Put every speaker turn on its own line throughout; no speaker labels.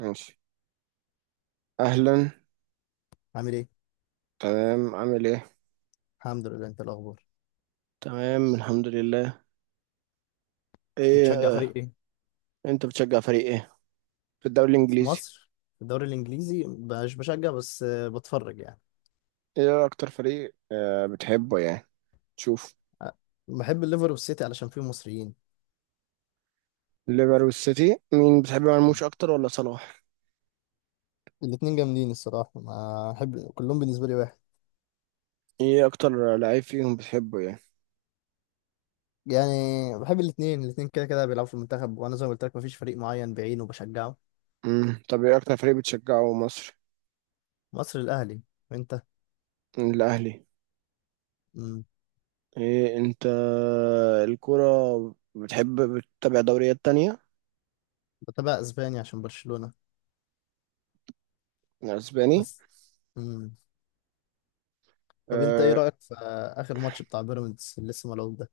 ماشي. اهلا.
عامل ايه؟
تمام، عامل ايه.
الحمد لله. انت الاخبار؟
تمام الحمد لله. ايه
بتشجع فريق
آه.
ايه؟
انت بتشجع فريق ايه في الدوري
في
الانجليزي؟
مصر. في الدوري الانجليزي مش بشجع، بس بتفرج يعني.
ايه اكتر فريق بتحبه يعني تشوف؟
آه، بحب الليفر والسيتي علشان فيهم مصريين.
ليفر والسيتي، مين بتحب مرموش اكتر ولا صلاح؟
الاتنين جامدين الصراحة، ما أحب كلهم، بالنسبة لي واحد.
ايه اكتر لعيب فيهم بتحبه يعني؟
يعني بحب الاتنين، الاتنين كده كده بيلعبوا في المنتخب، وأنا زي ما قلت لك مفيش فريق معين بعينه بشجعه.
طب ايه اكتر فريق بتشجعه مصر؟
مصر الأهلي. وأنت؟
الاهلي.
مم.
ايه انت الكرة بتحب بتتابع دوريات تانية؟
بتابع أسباني عشان برشلونة
اسباني.
بس. مم. طب أنت إيه
آه.
رأيك في آخر ماتش بتاع بيراميدز اللي لسه ملعوب ده؟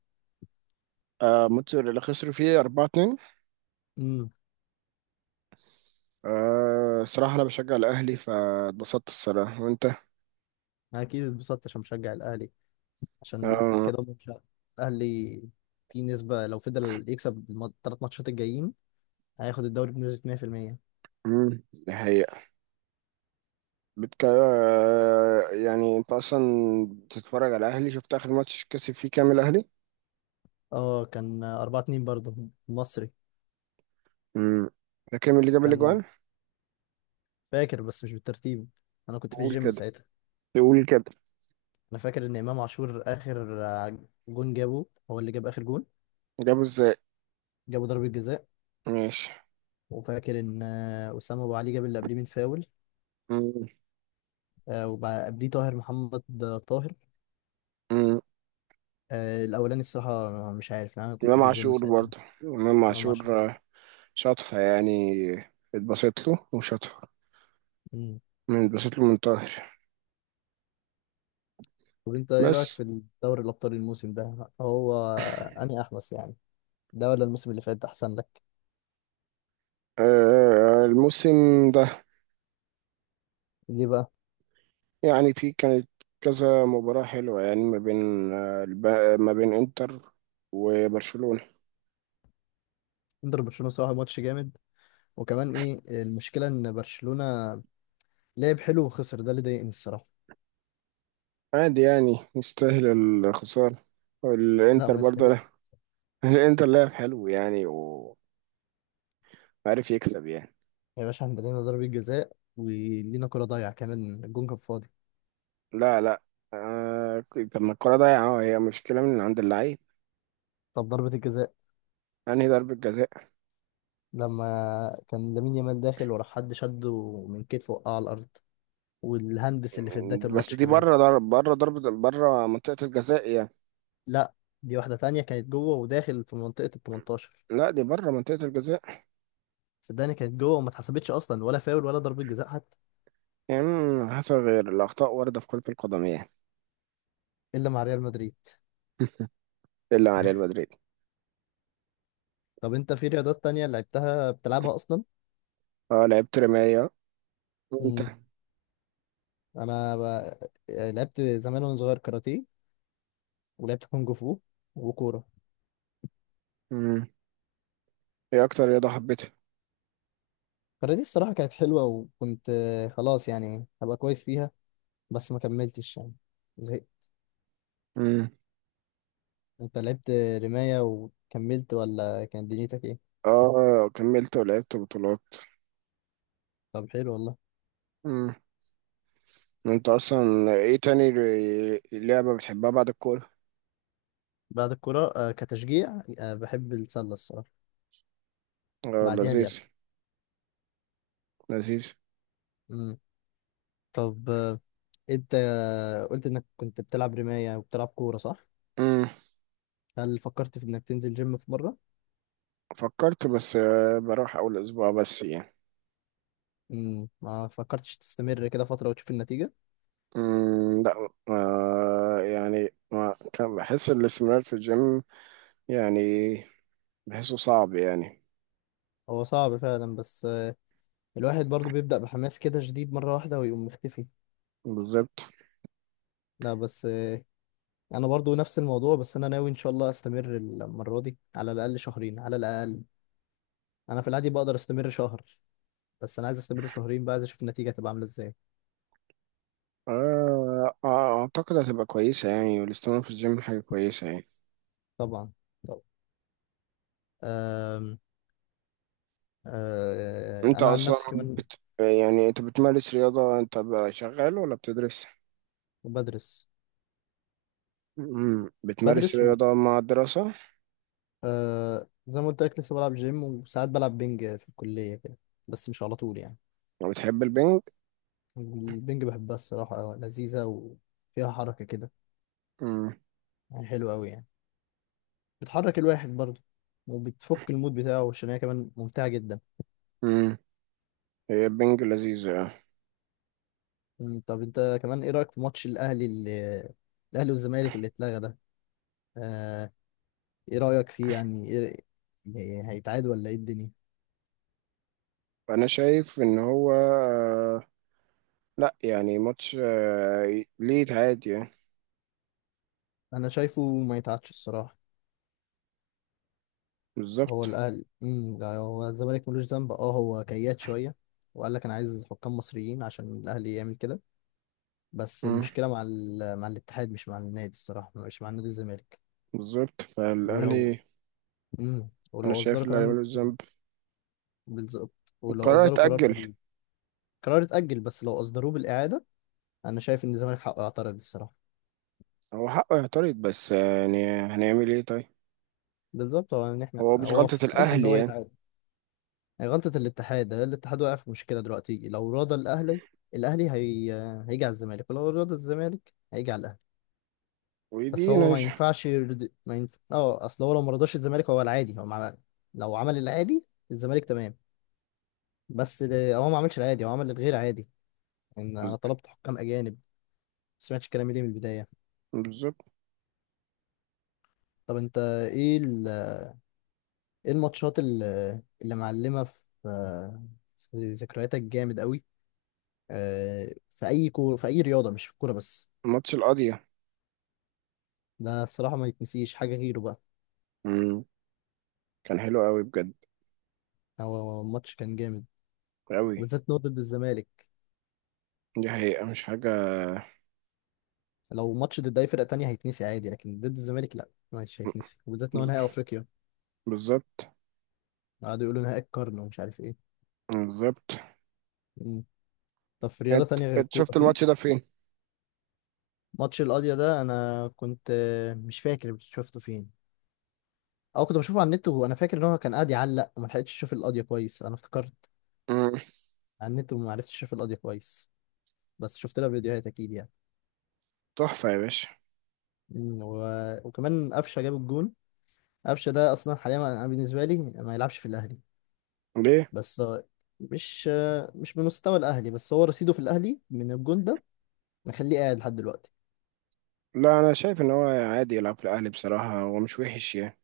آه. ماتش اللي خسروا فيه 4-2.
مم.
أه صراحة أنا بشجع الأهلي فاتبسطت الصراحة، وأنت؟
أكيد اتبسطت عشان بشجع الأهلي، عشان
أه.
كده ماتش الاهلي في نسبه لو فضل يكسب 3 ماتشات الجايين هياخد الدوري بنسبه 100%.
دي حقيقة. بتك... أه يعني أنت أصلا بتتفرج على الأهلي، شفت آخر ماتش كسب فيه كام الأهلي؟
اه، كان 4-2 برضه مصري.
أمم، ده كام اللي جاب
كان
الأجوان؟
فاكر بس مش بالترتيب، انا كنت في
قول
الجيم
كده،
ساعتها.
قول كده.
انا فاكر ان امام عاشور اخر جون جابه، هو اللي جاب اخر جون.
جابه إزاي؟
جابه ضربه جزاء.
ماشي.
وفاكر ان اسامه ابو علي جاب اللي قبليه من فاول.
أمم،
قبليه طاهر محمد. طاهر
أمم.
الاولاني الصراحه مش عارف، انا كنت
إمام
في الجيم
عاشور
ساعتها.
برضه، إمام
امام عاشور.
عاشور آه، شاطها يعني، اتبسط له وشاطها. من اتبسط له من طاهر؟
طب انت ايه رايك
بس
في دوري الابطال الموسم ده؟ هو اني احمس يعني، ده ولا الموسم اللي فات ده احسن لك؟
أه، الموسم ده
ليه بقى؟
يعني في كانت كذا مباراة حلوة يعني ما بين ما بين انتر وبرشلونة.
انتر برشلونه صراحه ماتش جامد، وكمان ايه المشكله ان برشلونه لعب حلو وخسر، ده اللي ضايقني الصراحه.
عادي يعني يستاهل الخسارة،
لا
والانتر
ما
برضه
يستاهل.
لا. الانتر لعب حلو يعني وعارف يكسب يعني.
يا باشا عندنا لينا ضربه جزاء، ولينا كره ضايعه، كمان الجون كان فاضي.
لا، آه. طب ما الكرة ضايعة، هي مشكلة من عند اللعيب
طب ضربه الجزاء
يعني. ضربة جزاء؟
لما كان لامين يامال داخل ورا، حد شده من كتفه وقع على الارض، والهندس اللي في بدايه
بس
الماتش
دي
كمان.
بره، ضربة بره منطقة الجزاء يعني.
لا، دي واحده تانية كانت جوه وداخل في منطقه ال 18.
لا دي بره منطقة الجزاء.
صدقني كانت جوه وما اتحسبتش اصلا، ولا فاول ولا ضربة جزاء حتى.
يعني حصل، غير الأخطاء واردة في كرة القدم يعني.
الا مع ريال مدريد.
إلا على ريال مدريد.
طب انت في رياضات تانية لعبتها بتلعبها اصلا؟
اه لعبت رماية، وانت؟
امم، انا ب... يعني لعبت زمان وانا صغير كاراتيه، ولعبت كونج فو وكورة.
مم. ايه اكتر رياضة حبيتها؟
الكاراتيه الصراحة كانت حلوة، وكنت خلاص يعني هبقى كويس فيها، بس ما كملتش يعني، زهقت.
مم.
انت لعبت رماية وكملت ولا كانت دنيتك ايه؟
اه كملت ولعبت بطولات.
طب حلو والله.
مم. انت اصلا ايه تاني لعبة بتحبها بعد الكورة؟
بعد الكورة كتشجيع بحب السلة الصراحة،
اه
بعديها اليد.
لذيذ. لذيذ.
امم، طب انت قلت انك كنت بتلعب رماية وبتلعب كورة صح؟
مم.
هل فكرت في انك تنزل جيم في مرة؟
فكرت بس آه، بروح اول اسبوع بس يعني.
امم، ما فكرتش تستمر كده فترة وتشوف النتيجة؟
مم. لا آه يعني ما كان بحس الاستمرار في الجيم يعني، بحسه صعب يعني.
هو صعب فعلا، بس الواحد برضو بيبدأ بحماس كده شديد مرة واحدة، ويقوم مختفي.
بالظبط.
لا بس انا برضو نفس الموضوع، بس انا ناوي ان شاء الله استمر المرة دي على الاقل شهرين على الاقل. انا في العادي بقدر استمر شهر، بس انا عايز استمر شهرين بقى، عايز اشوف النتيجة تبقى عاملة ازاي.
آه آه، اعتقد هتبقى كويسة يعني، والاستمرار في الجيم حاجة كويسة يعني.
طبعا، طبعا. أم... انا عن نفسي كمان
يعني انت بتمارس رياضة، انت بقى شغال ولا بتدرس؟
بدرس.
مم. بتمارس
بدرس، و
رياضة مع الدراسة؟
آه زي ما قلت لك لسه بلعب جيم، وساعات بلعب بينج في الكلية كده، بس مش على طول يعني.
وبتحب البنج؟
البينج؟ بحبها الصراحة أوي، لذيذة وفيها حركة كده،
مم.
يعني حلوة أوي يعني. بتحرك الواحد برضه وبتفك المود بتاعه، عشان هي كمان ممتعة جدا.
مم. هي البنج لذيذ يعني.
مم، طب أنت كمان إيه رأيك في ماتش الأهلي والزمالك اللي اتلغى ده؟ آه، إيه رأيك فيه؟ يعني هيتعاد ولا إيه الدنيا؟
انا شايف ان هو آه، لا يعني ماتش آه، ليه عادي يعني.
أنا شايفه ما يتعادش الصراحة. هو
بالظبط.
الاهلي، امم، ده هو الزمالك ملوش ذنب. اه، هو كياد شويه وقال لك انا عايز حكام مصريين عشان الاهلي يعمل كده. بس
مم.
المشكله مع مع الاتحاد، مش مع النادي الصراحه، مش مع نادي الزمالك.
بالظبط
ولو
فالاهلي.
امم،
انا
ولو
شايف
اصدروا
اللي
كمان،
هيعمله الذنب.
بالظبط، ولو
القرار
اصدروا قرار
اتأجل.
قرار اتاجل، بس لو اصدروه بالاعاده انا شايف ان الزمالك حقه يعترض الصراحه.
هو حقه يعترض بس آه، يعني هنعمل ايه طيب.
بالظبط. هو ان احنا
هو مش
هو
غلطة
في صالح ان
الاهلي
هو
يعني.
يتعاد. هي غلطه الاتحاد، ده الاتحاد واقع في مشكله دلوقتي. لو راضى الاهلي، الاهلي هي... هيجي على الزمالك، ولو راضى الزمالك هيجي على الاهلي. بس
ودي انا
هو ما
مش-
ينفعش يرد... ما ينف... اه، اصل هو لو ما رضاش الزمالك هو العادي هو مع... لو عمل العادي الزمالك تمام، هو ما عملش العادي، هو عمل الغير عادي. ان انا طلبت حكام اجانب، ما سمعتش كلامي ليه من البدايه.
بالظبط.
طب انت ايه ال... ايه الماتشات ال- اللي معلمه في في ذكرياتك جامد قوي في اي رياضه، مش في الكوره بس.
ماتش القاضية.
ده بصراحه ما يتنسيش، حاجه غيره بقى.
امم، كان حلو قوي بجد.
هو ماتش كان جامد،
قوي.
وبالذات إن هو ضد الزمالك.
دي حقيقة مش حاجة.
لو ماتش ضد اي فرقه تانية هيتنسي عادي، لكن ضد الزمالك لا، مش هيتنسي، وبالذات ان هو
بز-
نهائي افريقيا.
بالظبط.
قعدوا يقولوا نهائي القرن ومش عارف ايه.
بالظبط.
مم. طب في رياضه
انت
تانية غير
انت
الكوره؟
شفت
في
الماتش ده فين؟
ماتش القاضيه ده، انا كنت مش فاكر شفته فين، او كنت بشوفه على النت، وانا فاكر ان هو كان قاعد يعلق وما لحقتش اشوف القاضيه كويس. انا افتكرت
مم.
على النت، وما عرفتش اشوف القاضيه كويس، بس شفت لها فيديوهات اكيد يعني.
تحفة يا باشا.
مم. و... وكمان قفشه جاب الجون. قفشه ده اصلا حاليا انا بالنسبه لي ما يلعبش في الاهلي.
ليه؟
بس مش بمستوى الاهلي، بس هو رصيده في الاهلي من الجون ده مخليه قاعد لحد دلوقتي.
لا أنا شايف إن هو عادي يلعب في الأهلي بصراحة، هو مش وحش يعني.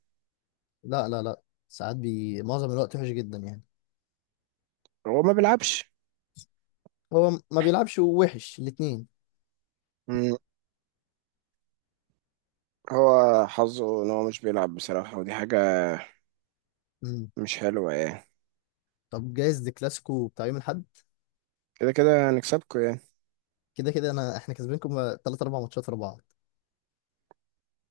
لا لا لا، ساعات بي معظم الوقت وحش جدا يعني.
هو ما بيلعبش.
ما بيلعبش وحش الاثنين.
مم. هو حظه إن هو مش بيلعب بصراحة، ودي حاجة مش حلوة يعني.
طب جايز دي كلاسيكو بتاع يوم الاحد،
كده كده هنكسبكوا يعني.
كده كده انا احنا كسبينكم 3 4 ماتشات ورا بعض.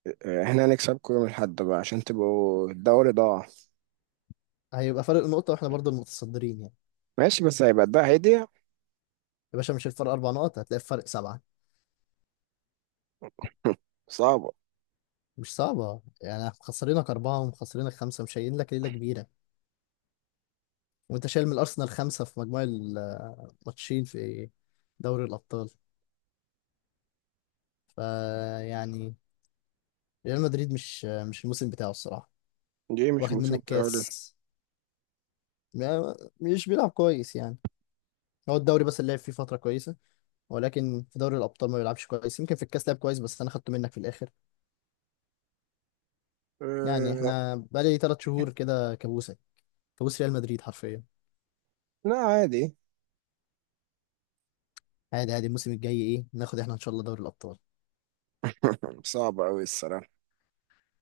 آه، احنا هنكسبكوا يوم الأحد بقى عشان تبقوا الدوري ضاع.
هيبقى فرق نقطة واحنا برضو المتصدرين يعني.
ماشي، بس هيبقى ده هيدي
يا باشا مش الفرق 4 نقط، هتلاقي الفرق 7.
صعبة.
مش صعبة يعني، مخسرينك 4 ومخسرينك 5، مش شايلين لك ليلة كبيرة. وانت شايل من الارسنال 5 في مجموع الماتشين في دوري الابطال. فيعني ريال مدريد مش الموسم بتاعه الصراحه،
دي مش
واخد
موسم
منك
الدوري.
كاس. مش بيلعب كويس يعني. هو الدوري بس اللي لعب فيه فتره كويسه، ولكن في دوري الابطال ما بيلعبش كويس. يمكن في الكاس لعب كويس، بس انا خدته منك في الاخر. يعني
أه.
احنا بقالي 3 شهور كده كابوسه، كابوس ريال مدريد حرفيا.
لا عادي.
عادي، عادي. الموسم الجاي ايه؟ ناخد احنا ان شاء الله دوري الابطال.
صعب أوي الصراحة.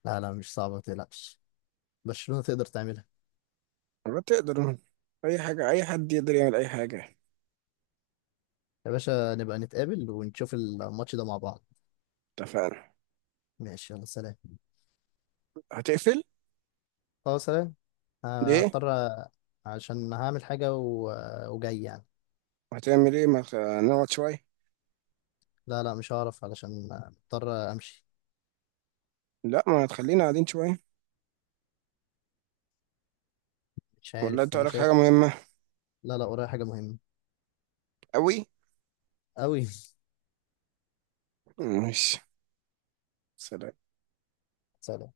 لا لا، مش صعبه، ما تقلقش، برشلونه تقدر تعملها.
بتقدر. أي حاجة، أي حد يقدر يعمل أي حاجة.
يا باشا نبقى نتقابل ونشوف الماتش ده مع بعض.
اتفقنا.
ماشي، يلا سلام.
هتقفل؟
اه سلام.
ليه؟
هضطر. عشان هعمل حاجة وجاي يعني.
هتعمل إيه؟ ما خ... نقعد شوية؟
لا لا مش هعرف، علشان مضطر امشي.
لا ما هتخلينا قاعدين شوية.
مش
ولا
عارف،
أنت
انا
وراك حاجة
شايف.
مهمة؟
لا لا ورايا حاجة مهمة.
أوي؟
أوي.
ماشي، سلام.
سلام.